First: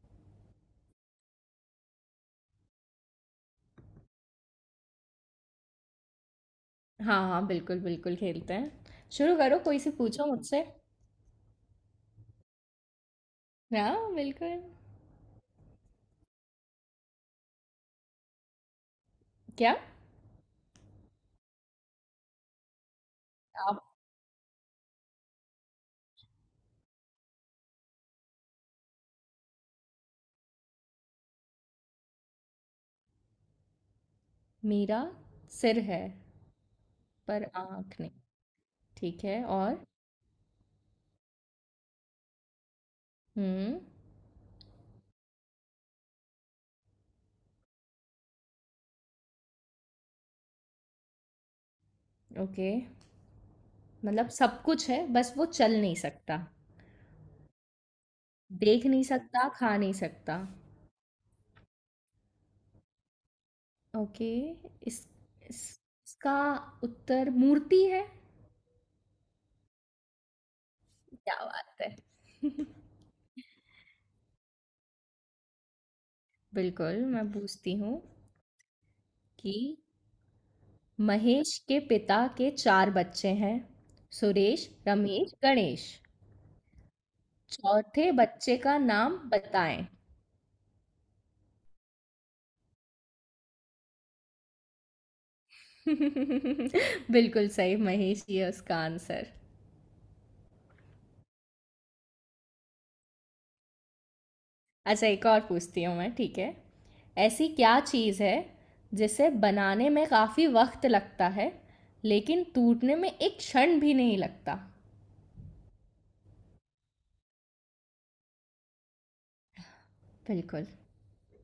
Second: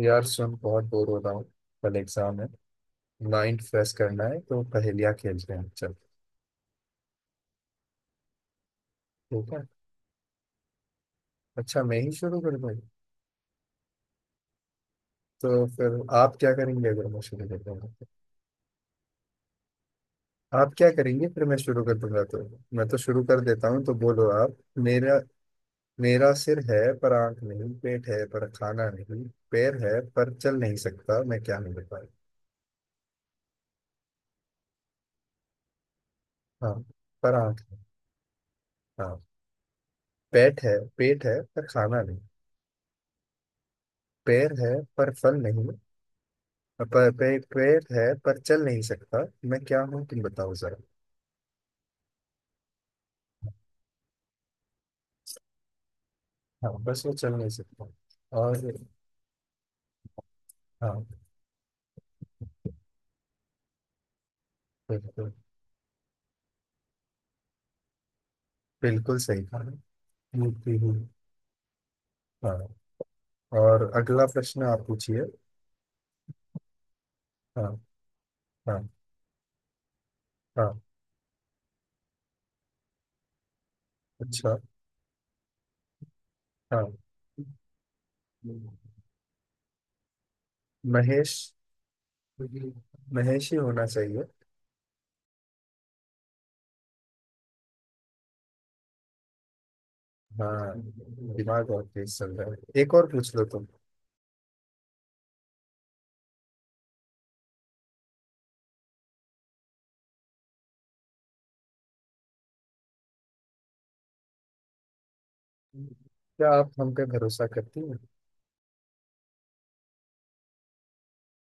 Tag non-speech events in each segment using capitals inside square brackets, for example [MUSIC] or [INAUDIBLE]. यार सुन, बहुत बोर हो रहा हूँ। कल एग्जाम है। माइंड फ्रेश करना है तो पहेलियाँ खेलते हैं, चल। हाँ, हाँ, बिल्कुल खेलते हैं। शुरू ठीक करो, है, कोई से पूछो मुझसे। अच्छा मैं ही शुरू कर दूँ। हाँ, बिल्कुल। तो फिर आप क्या करेंगे अगर मैं शुरू कर दूंगा तो? क्या? आप क्या करेंगे फिर मैं शुरू कर दूंगा तो। मैं तो शुरू कर देता हूँ, आप तो बोलो आप। मेरा मेरा सिर है पर आंख नहीं, पेट है पर खाना नहीं, पैर है पर चल नहीं सकता। मैं क्या नहीं बता। मेरा सिर है, हाँ, पर पर आंख नहीं। आँख नहीं। ठीक हाँ, है और? पेट है पेट है पर खाना नहीं। हुँ, पैर है पर फल नहीं। पैर है पर चल नहीं सकता। मैं क्या हूँ, तुम बताओ जरा। ओके। मतलब सब कुछ है, बस वो चल नहीं सकता। हाँ, बस वो चल नहीं सकता। और देख नहीं सकता, खा नहीं सकता। हाँ, ओके, इस बिल्कुल। इस इसका उत्तर मूर्ति है? बिल्कुल सही कहा, मूर्ति हूँ। क्या बात है! हाँ, और अगला प्रश्न आप पूछिए। बिल्कुल, मैं हाँ, पूछती हूँ हाँ, कि हाँ, महेश के पिता के चार बच्चे हैं। अच्छा, सुरेश, रमेश, गणेश। हाँ। चौथे बच्चे का नाम बताएं। महेश, महेश ही होना चाहिए। [LAUGHS] बिल्कुल सही, महेश ये उसका आंसर। हाँ, दिमाग और तेज चल रहा है, एक और पूछ लो तुम। अच्छा, एक और पूछती हूँ मैं, ठीक है। ऐसी क्या चीज़ है जिसे बनाने में काफ़ी वक्त लगता है लेकिन टूटने में एक क्षण भी नहीं लगता। क्या आप हम पे भरोसा करती हैं? बिल्कुल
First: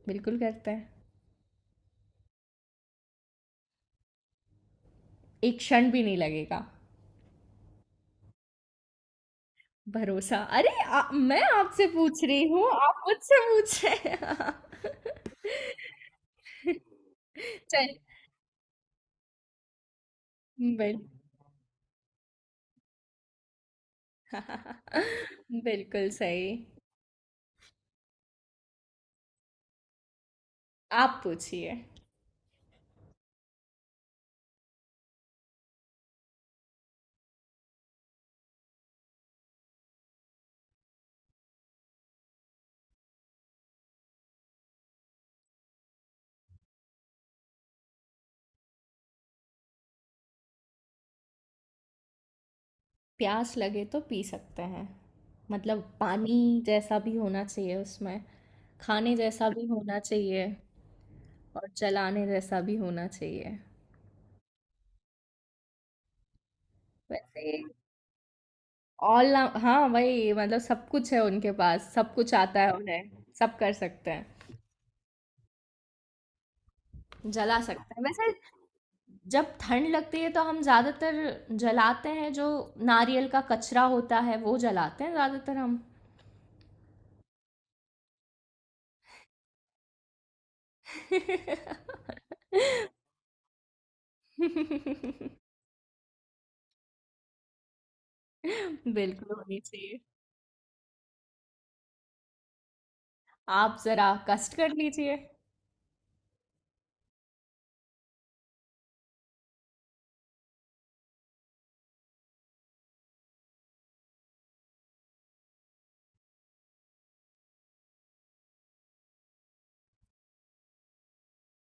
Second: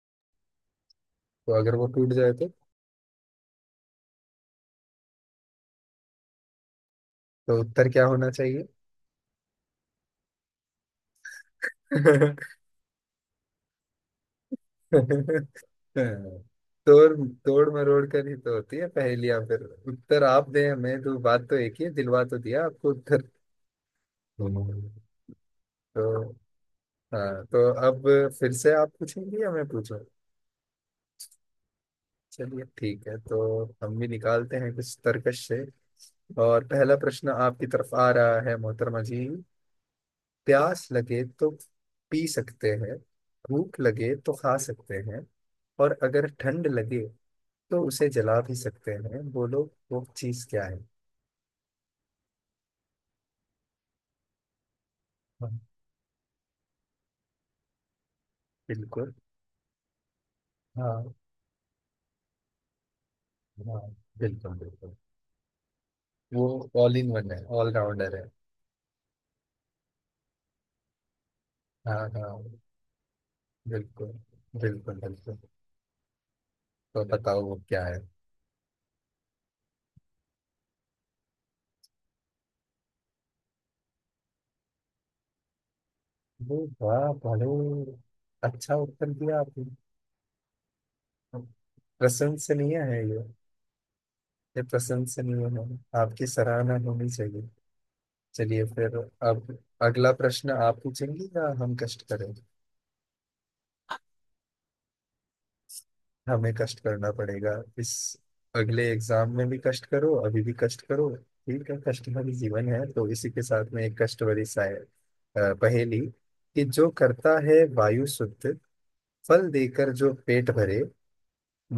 बिल्कुल करते हैं। तो अगर वो टूट जाए तो? एक क्षण भी नहीं लगेगा। तो उत्तर क्या होना चाहिए? भरोसा। मैं आपसे पूछ रही हूँ, आप मुझसे पूछ रहे हैं। [LAUGHS] हाँ, तोड़ [LAUGHS] तोड़ चल। मरोड़ कर ही तो होती है पहेलियां। फिर उत्तर आप दें बिल हमें तो बात तो एक ही है, दिलवा तो दिया आपको उत्तर। हम्म। [LAUGHS] बिल्कुल तो सही। हाँ, तो अब फिर से आप पूछेंगे या मैं पूछूं? आप पूछिए। चलिए ठीक है, तो हम भी निकालते हैं कुछ तर्कश से। और पहला प्रश्न आपकी तरफ आ रहा है, मोहतरमा जी। प्यास लगे तो पी सकते हैं, भूख लगे तो खा सकते हैं, और अगर ठंड लगे तो उसे जला भी सकते हैं। बोलो वो चीज क्या प्यास लगे तो पी सकते हैं, है। मतलब पानी जैसा भी होना चाहिए उसमें, बिल्कुल। खाने जैसा भी होना चाहिए, हाँ। और चलाने जैसा भी होना चाहिए। हाँ, बिल्कुल बिल्कुल। वो ऑल इन वन है, वैसे ऑल राउंडर है। ऑल हाँ, वही मतलब सब कुछ है, उनके पास हाँ सब हाँ, कुछ आता है, उन्हें सब कर सकते बिल्कुल हैं। बिल्कुल बिल्कुल। तो बताओ वो जला क्या सकते है। हैं वैसे। जब ठंड लगती है तो हम ज़्यादातर जलाते हैं जो नारियल का कचरा होता है, वो जलाते हैं ज़्यादातर हम। वो वाह, बहुत अच्छा उत्तर दिया आपने। प्रशंसनीय है ये। ये [LAUGHS] प्रशंसनीय है। आपकी सराहना होनी चाहिए। चलिए फिर, बिल्कुल अब होनी चाहिए। अगला प्रश्न आप पूछेंगे या हम कष्ट करें? आप ज़रा कष्ट कर लीजिए। हमें कष्ट करना पड़ेगा। इस अगले एग्जाम में भी कष्ट करो, अभी भी कष्ट करो, ठीक है, कष्ट भरी जीवन है। तो इसी के साथ में एक कष्ट भरी पहेली कि जो करता है वायु शुद्ध, फल देकर जो पेट भरे,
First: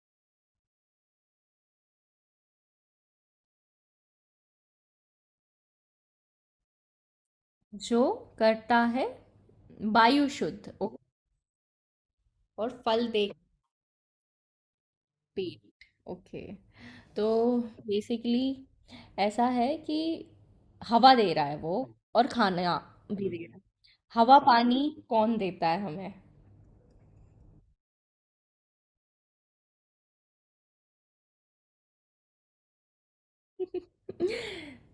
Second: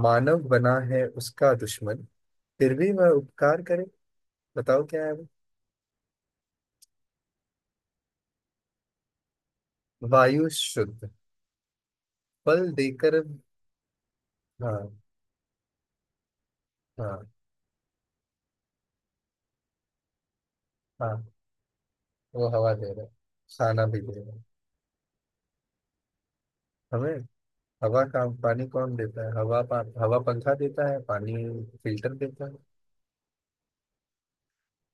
मानव बना है उसका दुश्मन, फिर भी वह उपकार करे। बताओ क्या है वो। जो करता है वायु वायु शुद्ध। शुद्ध, फल और फल देकर। दे, हाँ। पेट। ओके। हाँ। तो बेसिकली ऐसा है कि हवा हाँ, दे रहा है वो, और वो हवा खाना दे रहा है। भी दे रहा है। खाना भी दे रहा हवा है। पानी कौन देता है हमें? हमें हवा का पानी कौन देता है? हवा पंखा देता है, पानी फिल्टर देता है।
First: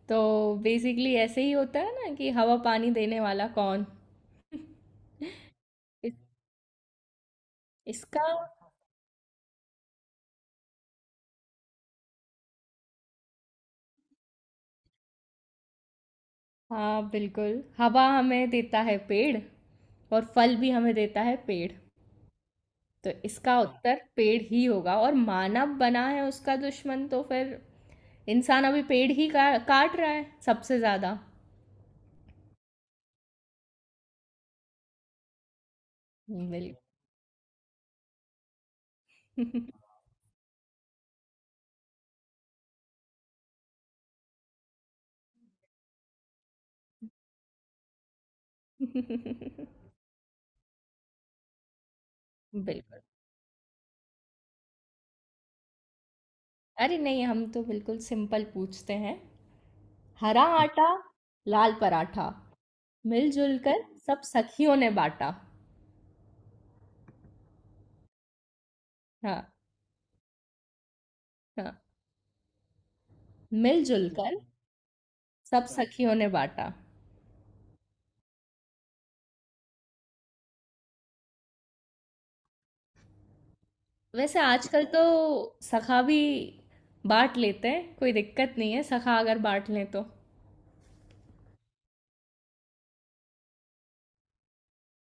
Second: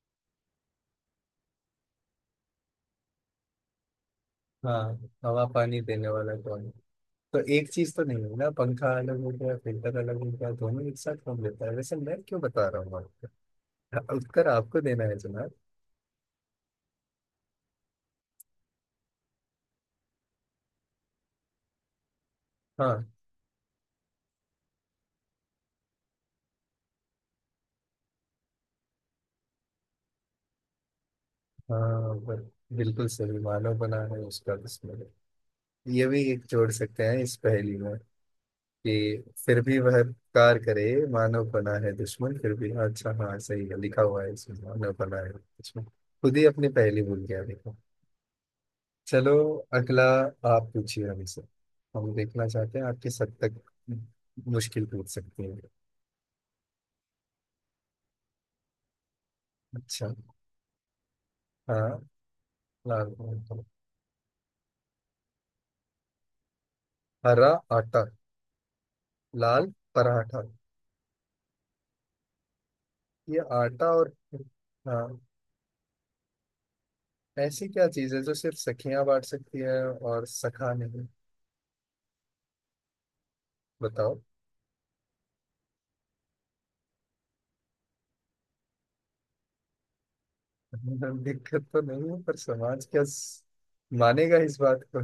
तो बेसिकली ऐसे ही होता है ना कि हवा पानी देने वाला कौन। हाँ, हवा पानी देने इस, वाला कौन है? तो एक चीज तो इसका नहीं है ना, पंखा अलग हो गया फिल्टर अलग हो गया, दोनों एक साथ कौन देता है? वैसे मैं क्यों बता रहा हूँ आपको। हाँ, उत्तर आपको देना है जनाब। हाँ, बिल्कुल हवा हमें देता है पेड़, और फल भी हमें देता है पेड़। तो हाँ, इसका हाँ उत्तर पेड़ ही होगा। और मानव बना है उसका दुश्मन, तो फिर इंसान अभी काट रहा है सबसे ज्यादा। हाँ बस, बिल्कुल सही। मानव बना है उसका बिस्मिल्लाह, ये भी एक जोड़ सकते हैं इस पहेली में कि फिर भी वह उपकार करे। मानव बना है दुश्मन फिर भी, हाँ, अच्छा हाँ सही है, लिखा हुआ है इसमें, मानव बना है दुश्मन। खुद ही अपनी पहेली भूल गया, देखो। चलो, बिल्कुल। [LAUGHS] अगला आप पूछिए हमसे। हम देखना चाहते हैं आप बिल्कुल। किस हद तक मुश्किल पूछ सकते हैं। अरे नहीं, हम तो बिल्कुल सिंपल पूछते हैं। अच्छा। हरा आटा, लाल हाँ, पराठा, लाल मिलजुल पराठा। कर सब सखियों ने बांटा। हरा आटा, हाँ। लाल पराठा। हाँ। ये आटा मिलजुल और? कर हाँ। सब सखियों ने बांटा। ऐसी क्या चीज है जो सिर्फ सखियां बांट सकती है और सखा नहीं? बताओ। वैसे आजकल तो सखा भी बांट लेते हैं, कोई दिक्कत नहीं है सखा अगर बांट लें तो। [LAUGHS] दिक्कत तो नहीं है, पर समाज क्या मानेगा इस बात को?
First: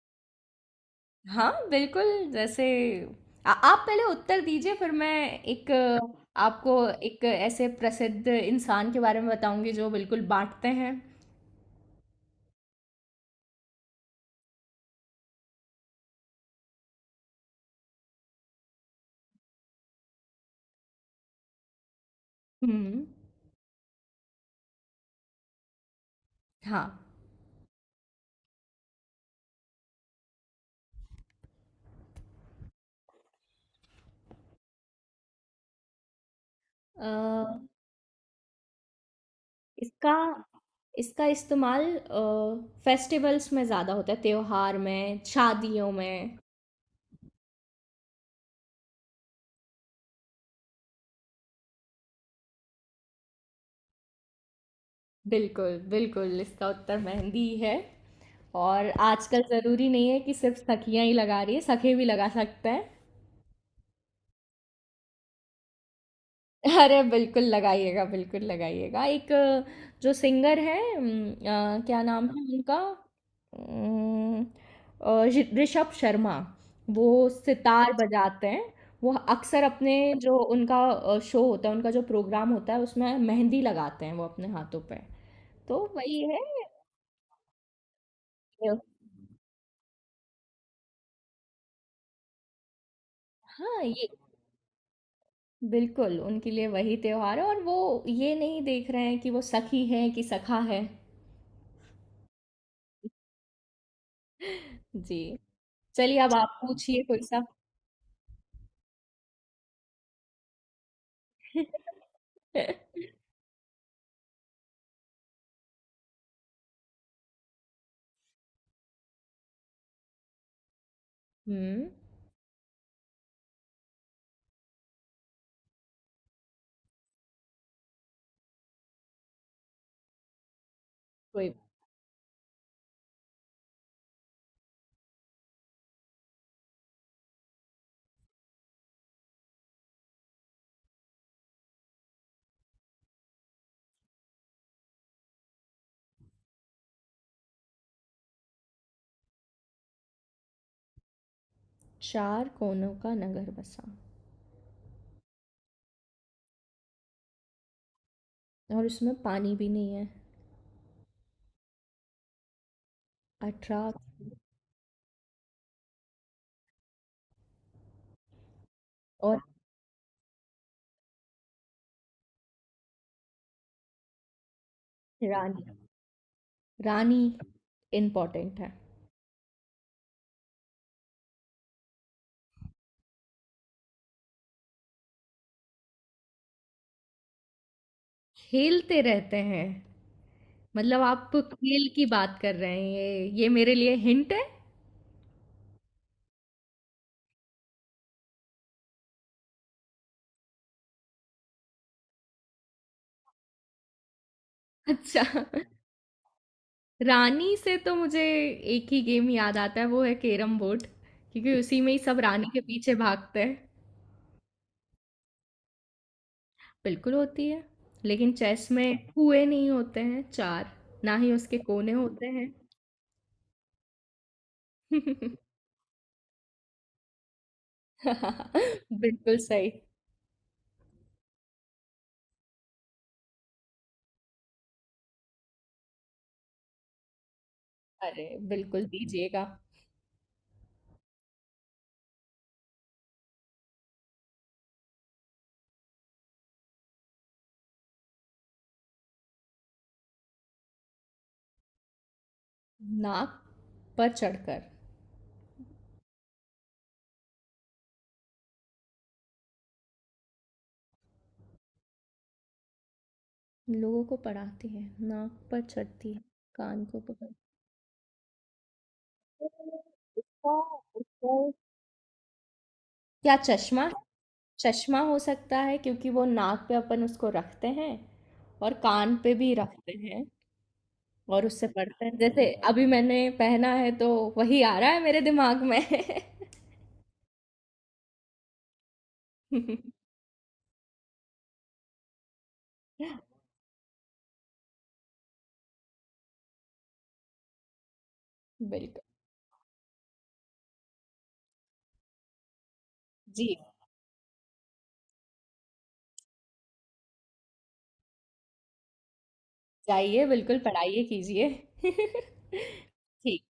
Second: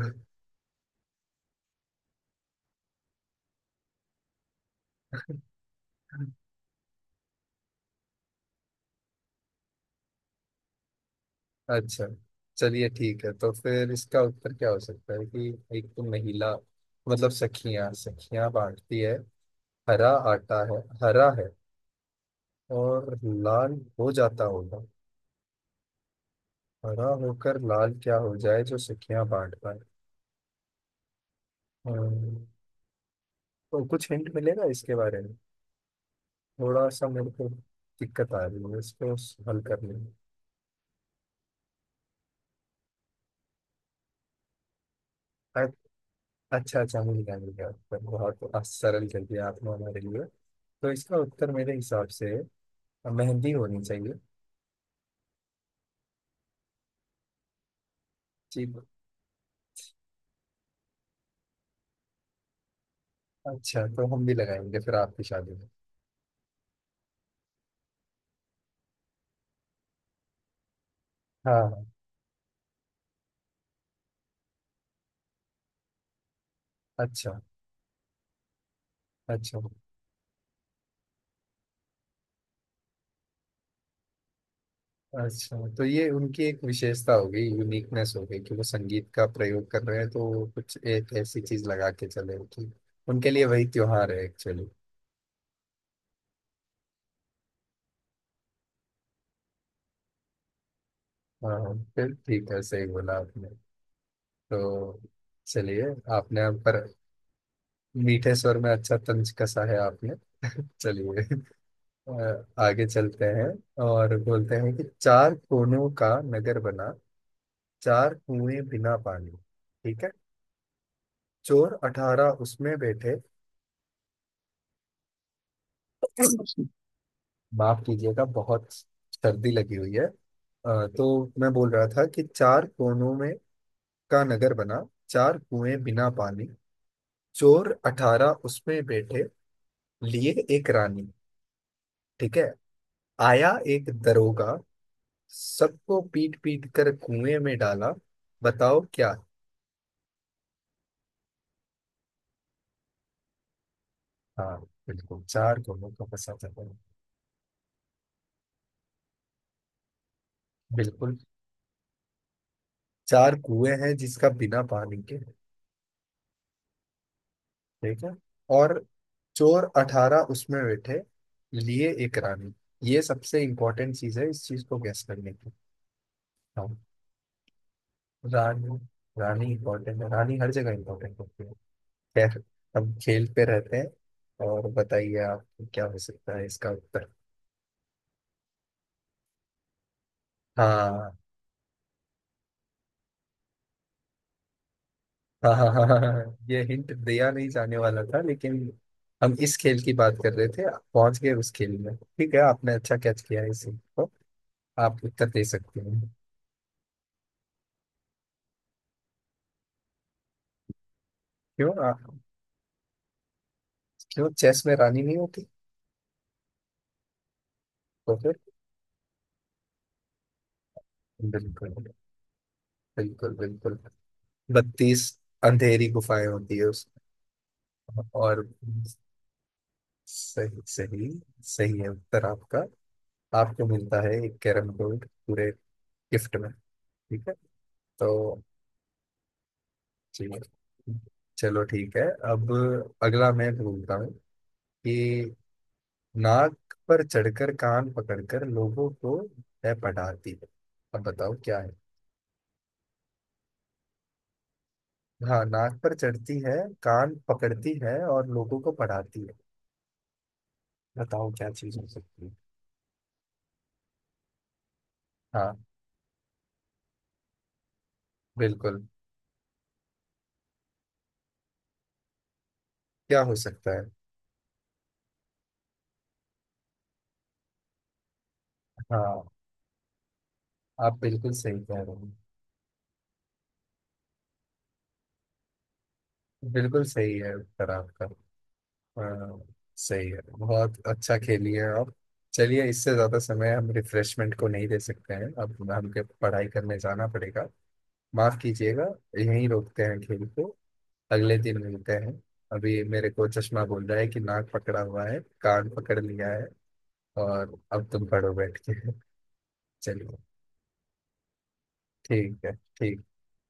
हाँ, बिल्कुल। जैसे, आप पहले उत्तर दीजिए, फिर मैं एक अ, आपको एक ऐसे प्रसिद्ध इंसान के बारे में बताऊंगी जो बिल्कुल बांटते हैं। अच्छा, चलिए ठीक है, तो फिर इसका उत्तर क्या हो सकता है कि एक तो महिला, मतलब सखियां, सखियां बांटती है। हरा आटा है, हरा है, हम्म। और लाल हो जाता होगा। हाँ। हरा होकर लाल क्या हो जाए जो सखियां बांट पाए? हम्म, तो कुछ हिंट मिलेगा इसके बारे में? थोड़ा अ, सा मेरे को दिक्कत आ रही है इसको हल करने में। इसका इसका इस्तेमाल फेस्टिवल्स में ज़्यादा होता है, त्योहार में, शादियों में। अच्छा अच्छा, मिल गया उत्तर, बहुत सरल कर दिया आपने हमारे लिए। तो इसका उत्तर मेरे हिसाब से मेहंदी होनी चाहिए। बिल्कुल, इसका उत्तर मेहंदी है। जी। और आजकल ज़रूरी नहीं है कि सिर्फ सखियां ही लगा रही है, सखे भी लगा सकते हैं। अच्छा, तो हम भी लगाएंगे फिर आपकी शादी में। अरे बिल्कुल लगाइएगा, बिल्कुल लगाइएगा। जो सिंगर है, हाँ हाँ, क्या नाम है उनका? अम, ऋषभ शर्मा। वो अच्छा, सितार बजाते हैं। वो अच्छा, अक्सर अपने जो उनका शो होता है, उनका जो प्रोग्राम होता है, उसमें मेहंदी लगाते हैं वो अपने हाथों पे। अच्छा, तो तो ये वही है। उनकी एक विशेषता हो गई, यूनिकनेस हो गई कि वो अ, संगीत का प्रयोग कर रहे हैं, तो वो कुछ एक ऐसी चीज लगा के चले कि उनके लिए वही हाँ ये, त्योहार है एक्चुअली। बिल्कुल उनके लिए वही त्योहार है, और वो ये नहीं देख रहे हैं कि वो सखी है कि सखा है। हाँ हाँ, फिर ठीक है, सही बोला आपने। तो जी। चलिए। चलिए, अब आपने आप हम पर पूछिए कोई सा। मीठे स्वर में अच्छा तंज कसा है आपने। [LAUGHS] चलिए, [LAUGHS] आगे [LAUGHS] चलते हैं। और बोलते हैं कि चार कोनों का नगर बना, चार कुएं बिना पानी, ठीक है, चोर हम्म अठारह उसमें बैठे। माफ कीजिएगा, बहुत सर्दी लगी हुई है। तो मैं कोई बोल रहा था कि चार कोनों में का नगर बना, चार कुएं बिना पानी, चोर अठारह उसमें बैठे लिए एक रानी, ठीक है, आया एक दरोगा, सबको पीट पीट कर कुएं में डाला। बताओ क्या। चार कोनों का नगर बसा, हाँ, बिल्कुल, चार कुएं का फंसा था। और उसमें पानी भी नहीं है, बिल्कुल, चार कुएं अठरा। हैं जिसका बिना पानी के। ठीक है। और और चोर अठारह उसमें बैठे लिए एक रानी, ये सबसे इम्पोर्टेंट चीज है इस चीज को गैस करने की। रानी। हाँ, रानी इम्पोर्टेंट है। रानी। रानी इम्पोर्टेंट है, रानी हर जगह इम्पोर्टेंट होती है। खैर, हम खेल पे रहते हैं, और बताइए आप, क्या हो सकता है इसका उत्तर। खेलते रहते हैं। मतलब हाँ आप खेल की बात कर रहे हैं, ये मेरे लिए हिंट है। हाँ हाँ हाँ हाँ हाँ, हाँ। ये हिंट दिया नहीं जाने वाला था, लेकिन हम इस खेल की बात कर रहे थे, आप पहुंच गए उस खेल में, ठीक है आपने अच्छा कैच किया है इस हिंट को। [LAUGHS] आप अच्छा, उत्तर दे सकते हैं। रानी से तो मुझे एक ही गेम याद आता है, वो है कैरम बोर्ड, क्योंकि क्यों उसी में ही आप, सब रानी के पीछे भागते हैं। क्यों चेस में रानी नहीं होती? बिल्कुल होती है, तो लेकिन फिर, चेस में हुँ। कुएँ नहीं होते हैं 4, ना ही उसके बिल्कुल कोने होते हैं। बिल्कुल बिल्कुल, बत्तीस अंधेरी गुफाएं होती है उसमें। और [LAUGHS] बिल्कुल सही। सही सही, सही है उत्तर आपका। आपको मिलता है एक कैरम बोर्ड पूरे गिफ्ट में, ठीक है। अरे! तो बिल्कुल दीजिएगा। ठीक है, चलो ठीक है। अब अगला मैं बोलता हूँ कि नाक पर चढ़कर कान पकड़कर लोगों को है पढ़ाती है। अब बताओ क्या है। नाक पर चढ़कर हाँ, नाक पर चढ़ती है, कान पकड़ती है और लोगों को पढ़ाती है। बताओ क्या चीज हो सकती है। लोगों को पढ़ाती है, नाक हाँ, पर चढ़ती है, कान को पकड़। बिल्कुल। उसका उसका क्या हो क्या, सकता है? चश्मा? चश्मा हो सकता है क्योंकि वो नाक पे अपन उसको रखते हैं, और कान हाँ, पे भी रखते हैं। आप बिल्कुल और सही उससे कह रहे पढ़ते हो। हैं, जैसे अभी मैंने पहना है तो वही आ रहा है मेरे दिमाग में। बिल्कुल सही है उत्तर आपका। हाँ, [LAUGHS] सही है, बहुत अच्छा खेली है आप। चलिए, इससे ज्यादा समय हम रिफ्रेशमेंट को नहीं दे सकते हैं, अब हमके पढ़ाई करने जाना पड़ेगा, माफ कीजिएगा। बिल्कुल। यहीं रोकते हैं खेल को, अगले दिन मिलते हैं। अभी मेरे को जी। चश्मा बोल रहा है कि नाक पकड़ा हुआ है, कान पकड़ लिया है, और अब तुम पढ़ो बैठ के। चलिए। जाइए, बिल्कुल पढ़ाइए, कीजिए। ठीक है, ठीक है। [LAUGHS] ठीक।